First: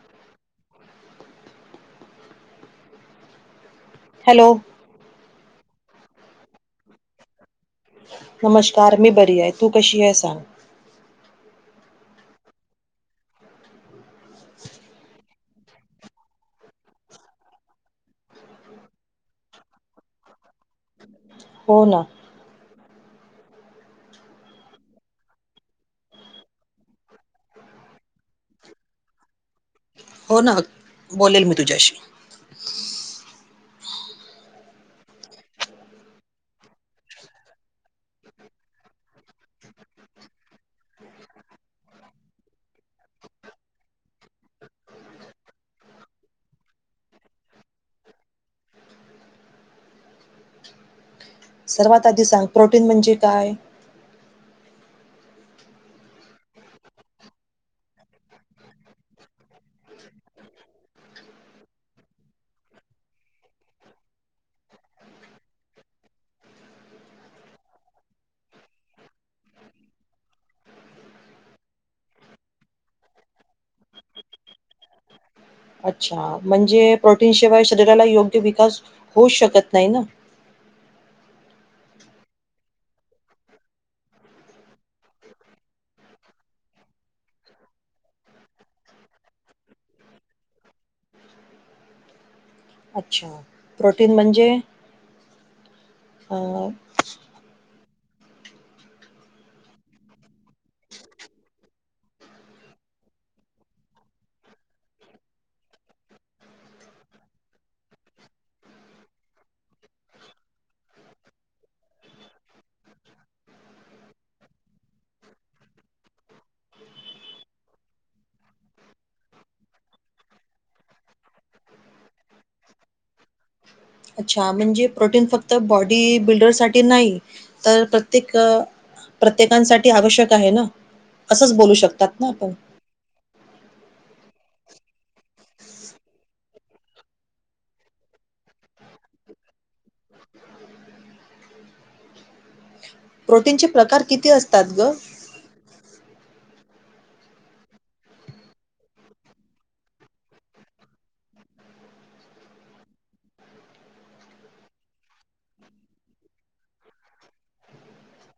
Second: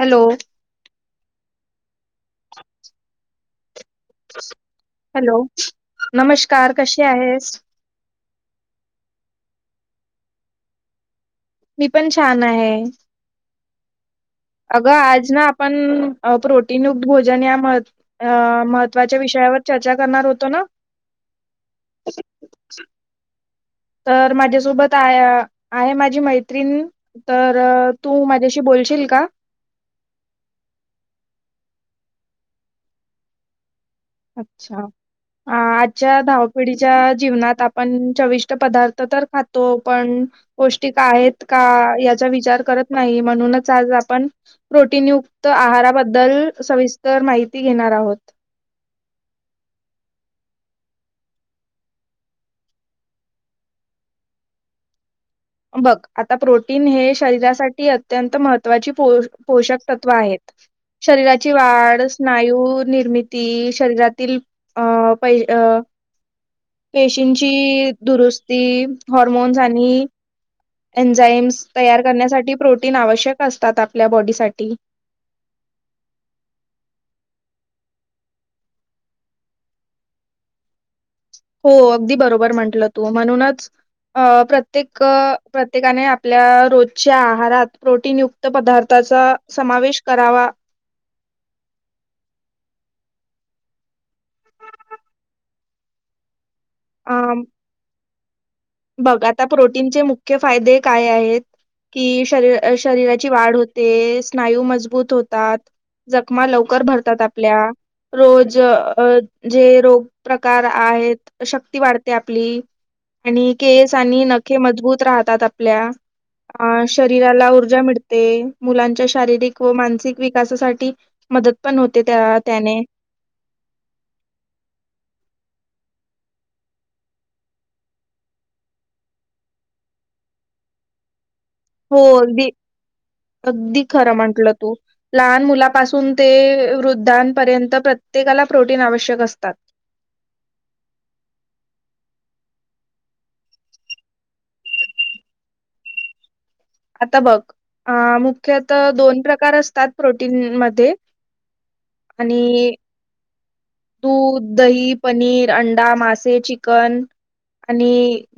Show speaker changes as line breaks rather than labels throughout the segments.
Hello.
Hello
hello नमस्कार कशी आहेस.
नमस्कार मी बरी आहे तू कशी आहे सांग.
मी पण छान आहे. अगं आज ना आपण प्रोटीनयुक्त भोजन या म. अ महत्त्वाच्या विषयावर चर्चा करणार होतो ना.
हो ना.
तर माझ्यासोबत आहे आहे माझी मैत्रिण. तर तू माझ्याशी बोलशील का.
हो ना बोलेल मी तुझ्याशी.
अच्छा. अ आजच्या धावपिढीच्या जीवनात आपण चविष्ट पदार्थ तर खातो पण. पौष्टिक आहेत का याचा विचार करत नाही म्हणूनच आज आपण. प्रोटीनयुक्त आहाराबद्दल सविस्तर माहिती घेणार आहोत.
सर्वात आधी सांग प्रोटीन म्हणजे काय.
बघ आता प्रोटीन हे शरीरासाठी अत्यंत महत्त्वाची पो पोषक तत्त्व आहेत. शरीराची वाढ स्नायू निर्मिती शरीरातील. अ पहि अ. पेशींची दुरुस्ती हॉर्मोन्स आणि. एनझाइम्स तयार करण्यासाठी प्रोटीन आवश्यक असतात आपल्या बॉडीसाठी.
अच्छा म्हणजे प्रोटीन शिवाय शरीराला योग्य विकास होऊच शकत नाही ना.
हो अगदी बरोबर म्हटलं तू म्हणूनच. अ प्रत्येक प्रत्येकाने आपल्या रोजच्या आहारात प्रोटीन युक्त. पदार्थाचा समावेश करावा.
अच्छा प्रोटीन म्हणजे अ.
अ बघ आता प्रोटीनचे मुख्य फायदे काय आहेत कि शरीर अ शरीराची वाढ होते स्नायू मजबूत होतात जखमा लवकर भरतात आपल्या रोज अ जे रोग प्रकार आहेत शक्ती वाढते आपली आणि केस आणि नखे मजबूत राहतात आपल्या अ शरीराला ऊर्जा मिळते मुलांच्या शारीरिक व मानसिक विकासासाठी मदत पण होते त्या त्याने
अच्छा म्हणजे प्रोटीन फक्त बॉडी बिल्डर साठी नाही तर प्रत्येक प्रत्येकांसाठी आवश्यक आहे ना असंच बोलू
हो
शकतात ना
अगदी
आपण
अगदी खरं म्हटलं तू लहान मुलापासून ते वृद्धांपर्यंत प्रत्येकाला प्रोटीन आवश्यक असतात
प्रोटीन चे प्रकार किती असतात ग
आता बघ मुख्यत दोन प्रकार असतात प्रोटीन मध्ये आणि दूध दही पनीर अंडा मासे चिकन आणि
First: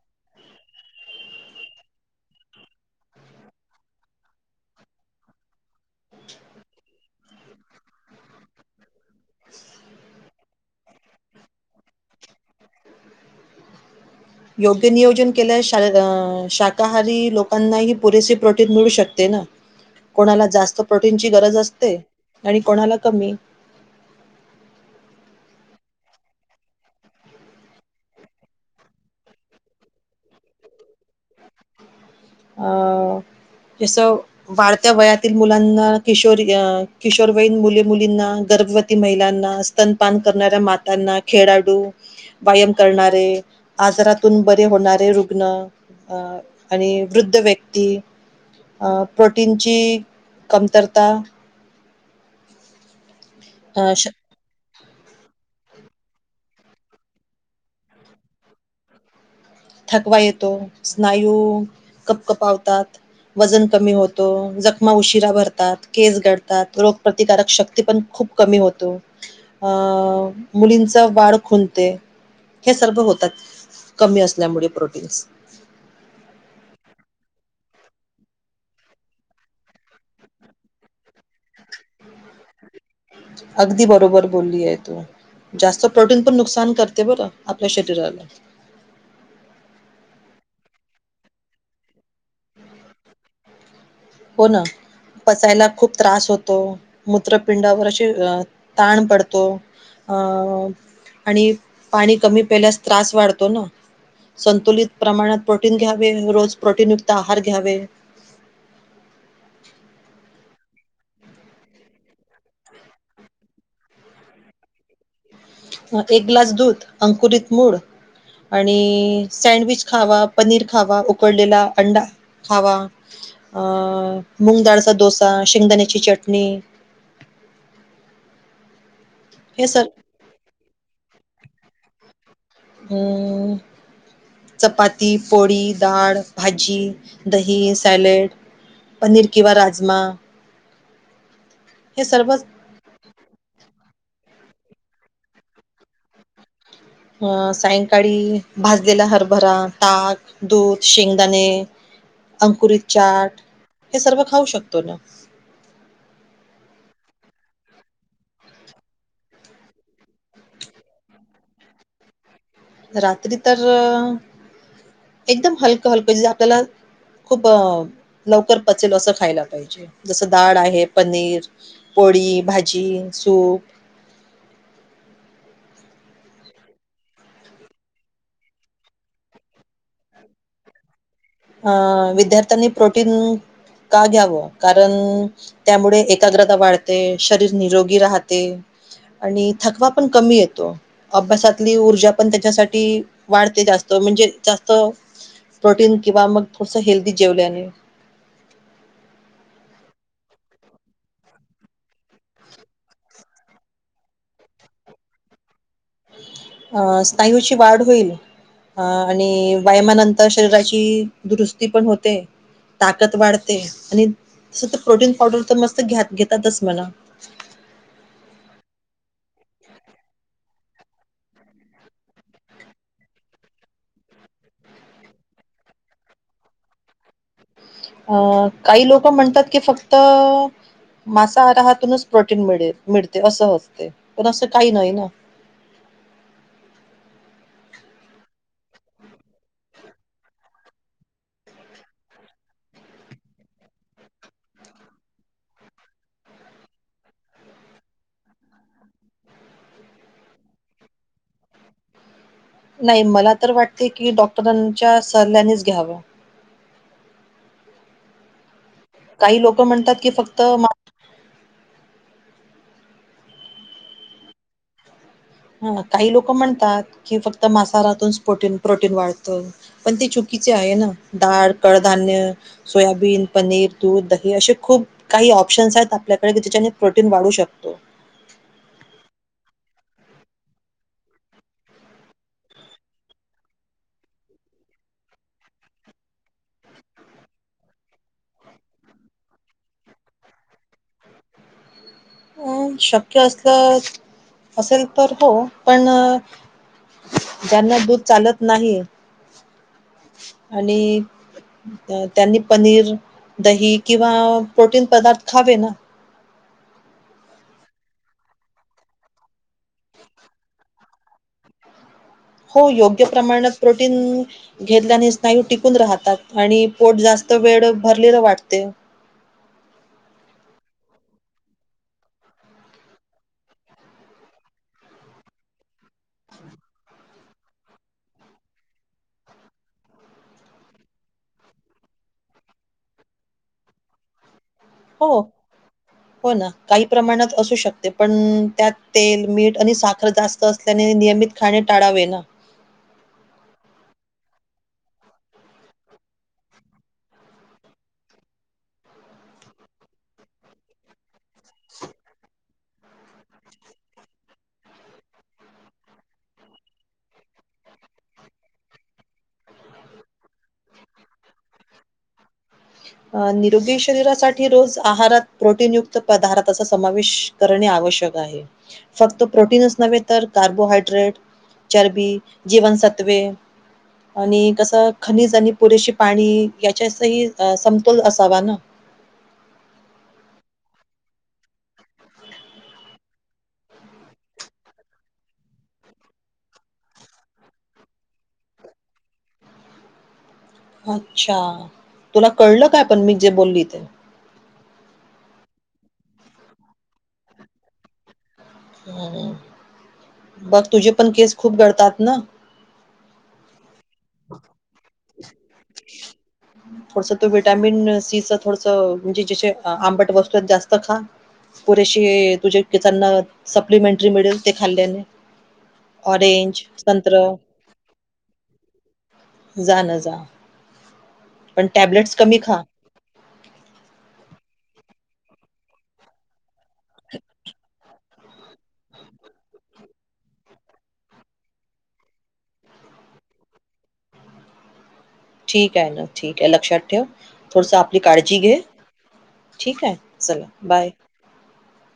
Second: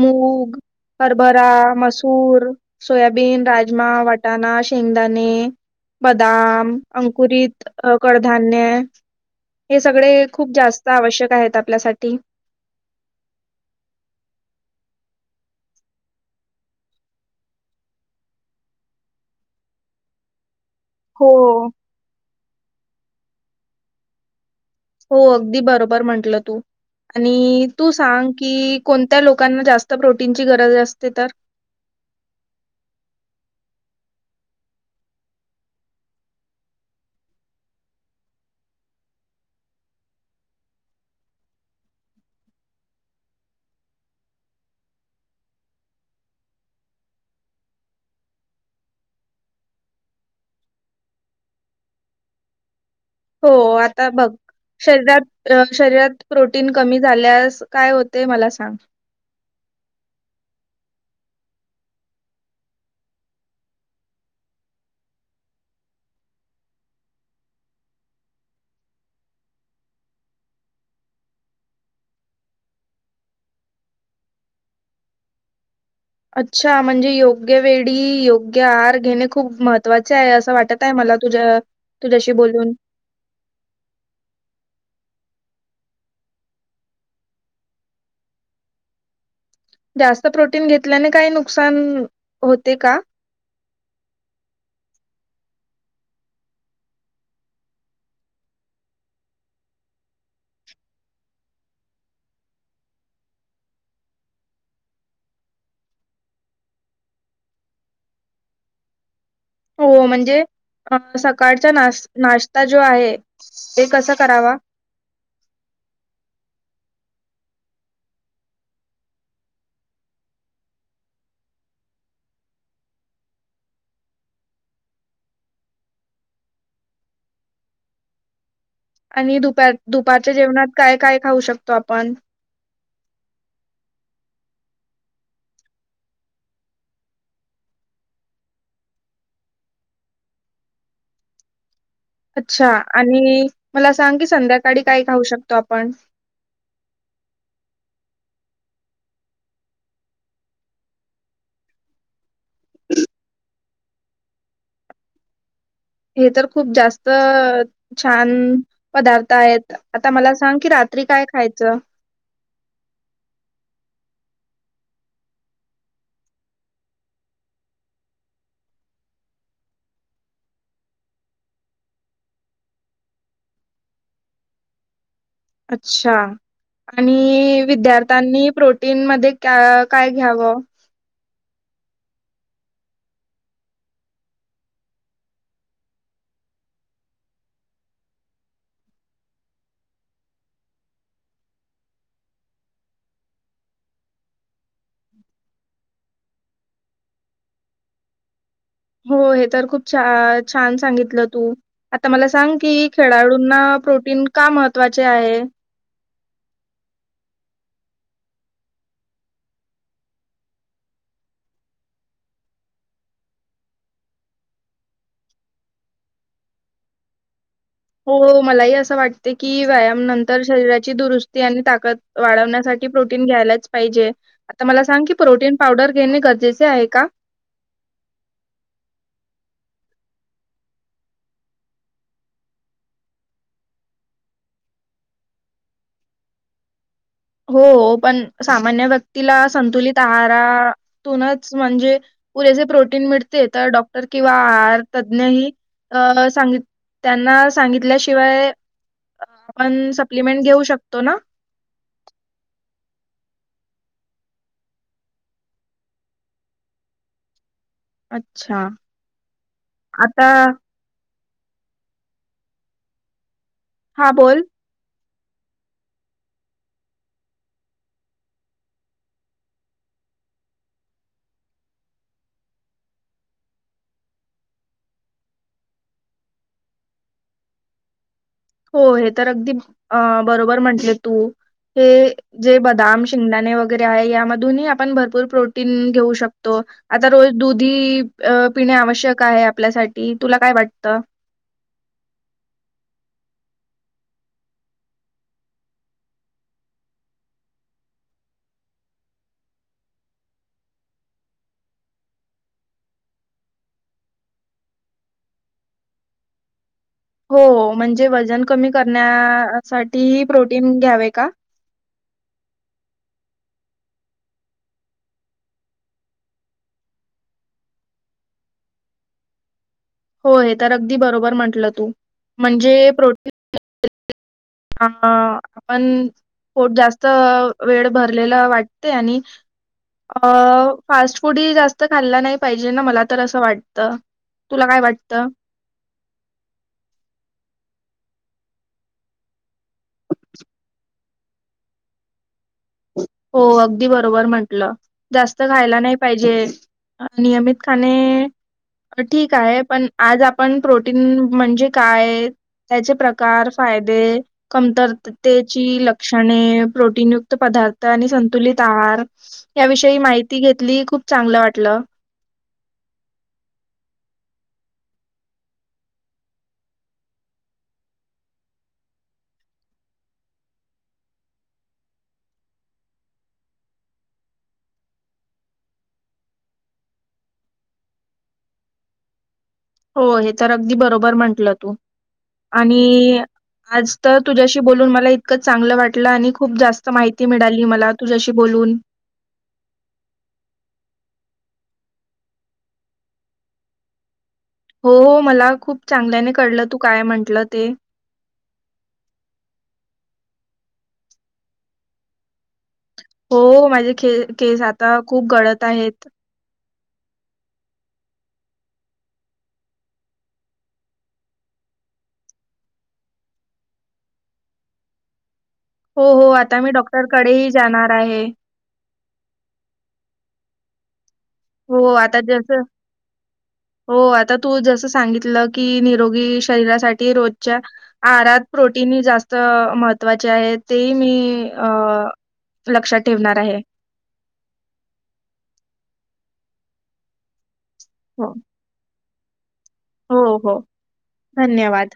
मूग हरभरा मसूर सोयाबीन राजमा वाटाणा शेंगदाणे बदाम अंकुरित कडधान्य हे सगळे खूप जास्त आवश्यक आहेत आपल्यासाठी
योग्य नियोजन केल्यास शाकाहारी लोकांनाही पुरेसे प्रोटीन मिळू शकते ना कोणाला जास्त प्रोटीनची
हो.
गरज असते आणि कोणाला कमी
हो अगदी बरोबर म्हंटलं तू आणि तू सांग की कोणत्या लोकांना जास्त प्रोटीनची गरज असते तर
यास वाढत्या वयातील मुलांना किशोरी किशोरवयीन मुले मुलींना गर्भवती महिलांना तनपान करणाऱ्या मातांना खेळाडू व्यायाम करणारे आजारातून बरे होणारे रुग्ण आणि वृद्ध व्यक्ती प्रोटीनची कमतरता
हो
अं श
आता बघ शरीरात शरीरात प्रोटीन कमी झाल्यास काय होते मला सांग
थकवा येतो स्नायू कप कपावतात वजन कमी होतो जखमा उशिरा भरतात केस गळतात रोगप्रतिकारक शक्ती पण खूप कमी होतो मुलींचा वाढ खुणते हे सर्व होतात कमी असल्यामुळे प्रोटीन्स
अच्छा म्हणजे योग्य वेळी योग्य आहार घेणे खूप महत्त्वाचे आहे असं वाटत य मला तुझ्या तुझ्याशी बोलून
अगदी बरोबर बोलली आहे तू जास्त प्रोटीन पण नुकसान करते बरं आपल्या शरीराला
जास्त प्रोटीन घेतल्याने काही नुकसान होते का
हो ना पसायला खूप त्रास होतो मूत्रपिंडावर अशी अ ताण पडतो अ आणि पाणी कमी पेल्यास त्रास वाढतो ना संतुलित प्रमाणात प्रोटीन घ्यावे रोज प्रोटीन युक्त आहार घ्यावे
हो म्हणजे सकाळचा ना नाश्ता जो आहे ते कसं करावा
मग एक ग्लास दूध, अंकुरित मूळ आणि सँडविच खावा, पनीर खावा, उकळलेला अंडा खावा, अ मुगडाळचा डोसा, शेंगदाण्याची चटणी
आणि
हे
दुपार
सर
दुपारच्या जेवणात काय काय खाऊ शकतो आपण.
ह.. चपाती, पोळी, डाळ, भाजी, दही, सॅलेड पनीर किंवा राजमा हे सर्व
अच्छा. आणि मला सांग कि संध्याकाळी काय खाऊ शकतो आपण.
अं सायंकाळी भाजलेला हरभरा, ताक, दूध, शेंगदाणे अंकुरीत चाट हे सर्व खाऊ शकतोन.
हे तर खूप जास्त छान पदार्थ आहेत. आता मला सांग कि रात्री काय खायचं?
रात्री तर, एकदम हलकं हलकं जे आपल्याला खूप लवकर पचेल असं खायला पाहिजे. जसं डाळ आहे पनीर पोळी, भाजी, सूप
अच्छा. आणि विद्यार्थ्यांनी प्रोटीन मध्ये क्या काय घ्यावं?
अं विद्यार्थ्यांनी प्रोटीन का घ्यावं कारण त्यामुळे एकाग्रता वाढते. शरीर निरोगी राहते. आणि थकवा पण कमी येतो. अभ्यासातली ऊर्जा पण त्याच्यासाठी वाढते जास्त म्हणजे जास्त प्रोटीन किंवा मग थोडस हेल्दी जेवल्याने
हो हे तर खूप छा छान सांगितलं तु आता मला सांग की, खेळाडूंना प्रोटीन का महत्त्वाचे आहे?
अ स्नायूची वाढ होईल. अ आणि व्यायामानंतर शरीराची दुरुस्ती पण होते. ताकद वाढते. आणि तस तर प्रोटीन पावडर त मस्त घ्या घेतातच मना.
हो मलाही असं वाटते की, व्यायाम नंतर शरीराची दुरुस्ती आणि ताकद वाढवण्यासाठी प्रोटीन घ्यायलाच पाहिजे. आता मला सांग की, प्रोटीन पावडर घेणे गरजेचे आहे का?
अं काही लोक म्हणतात की फक्त मासाआहारातूनच प्रोटीन मिळेल मिळते असं असते. पण असं काही नाही ना,
हो पण सामान्य व्यक्तीला संतुलीत आहारातूनच म्हणजे पुरेसे प्रोटीन मिळते. तर डॉक्टर किंवा आर तज्ज्ञही अ सांगित त्यांना सांगितल्याशिवाय आपण सप्लिमेंट घेऊ शकतो न.
नाही मला तर वाटते की, डॉक्टरांच्या सल्ल्यानेच घ्यावं.
अच्छा.
काही लोक म्हणतात की
आता
फक्त मा
हा बोल.
हा काही लोक म्हणतात की, फक्त मासाहारातून पोटीन प्रोटीन वाढतं. पण ते चुकीचे आहे न, दाळ, कडधान्य सोयाबीन, पनीर, दूध, दही असे खूप काही ऑप्शन्स आहेत आपल्याकडे जिच्याने प्रोटीन वाढू शकतो.
हो हे तर अगदी अ बरोबर म्हंटले तू. हे जे बदाम, शेंगदाणे वगैरे आहे यामधूनही आपण भरपूर प्रोटीन घेऊ शकतो. आता रोज दुध ही अ पिणे आवश्यक आहे आपल्यासाठी, तुला काय वाटतं?
अ शक्य असल, असेल तर हो पण अ ज्यांना दूध चालत नाही आणि त्यांनी पनीर, दही किंवा प्रोटीन पदार्थ खावे ना.
हो हो म्हणजे वजन कमी करण्या साठीही प्रोटीन घ्यावे का?
हो योग्य प्रमाणात प्रोटीन घेतल्याने स्नायू टिकून राहतात आणि पोट जास्त वेड भरलेलं वाटते.
होय, हे तर अगदी बरोबर म्हंटल तू म्हणजे प्रोटीन अ आपण पोट जास्त वेळ भरलेल वाटते आणि अ फास्ट फूड ही जास्त खाल्ल नाही पाहिजे ना, मला तर असं वाटतं. तुला काय वाटत?
हो हो ना, काही प्रमाणात असू शकते पण अ त्यात तेल, मीठ आणि साखर जास्त असल्याने नियमित खाणे टाळावे ना.
हो अगदी बरोबर म्हंटल, जास्त खायला नाही पाहिजे. नियमित खाणे ठीक आहे पण आज आपण प्रोटीन म्हणजे काय? त्याचे प्रकार, फायदे कमतर तेची लक्षणे, प्रोटीन युक्त पदार्थ आणि संतुलित आहार याविषयी माहिती घेतली खूप चांगलं वाटलं.
अ निरोगी शरीरासाठी रोज आहारात प्रोटीन युक्त पदार्थाचा समावेश करणे आवश्यक आहे, फक्त प्रोटीनच नव्हे तर कार्बोहायड्रेट चरबी, जीवनसत्वे आणि कसं खनिज आणि पुरेशी पाणी याच्या सही समतोल असावा ना.
हो हे तर अगदी बरोबर म्हंटलं तू आणि आज तर तुझ्याशी बोलून मला इतकं चांगल वाटल आणि खूप जास्त माहिती मिडाली मला तुझ्याशी बोलून.
अच्छा! तुला कळलं काय पण मी जे बोलली ते?
हो हो, मला खूप चांगल्याने कडलं तू काय म्हटलं ते.
हम्म, बघ तुझे पण केस खूप गळतात ना?
हो माझे के केस आता खूप गळत आहेत.
थोडस तू विटॅमिन सीच थोडस म्हणजे जे जे आंबट वस्तू आहेत जास्त खा. पुरेशी तुझ्या केसांना सप्लिमेंटरी मिडेल ते खाल्ल्याने.
हो हो, आता
ऑरेंज
मी
संत्र
डॉक्टरकडेही जाणार आहे.
जा न जा. पण
हो
टॅब्लेट्स
आता
कमी
जस,
खा
हो आता तू जस सांगितलं की निरोगी शरीरासाठी रोजच्या आहारात प्रोटीन ही जास्त महत्त्वाचे आहे तेही मी अ लक्षात ठेवणार आहे.
ठीक आहे ना ठीक आहे, लक्षात ठेव थोडस आपली
हो,
काळजी घे. ठीक आहे
हो,
चला
हो.
बाय.
धन्यवाद.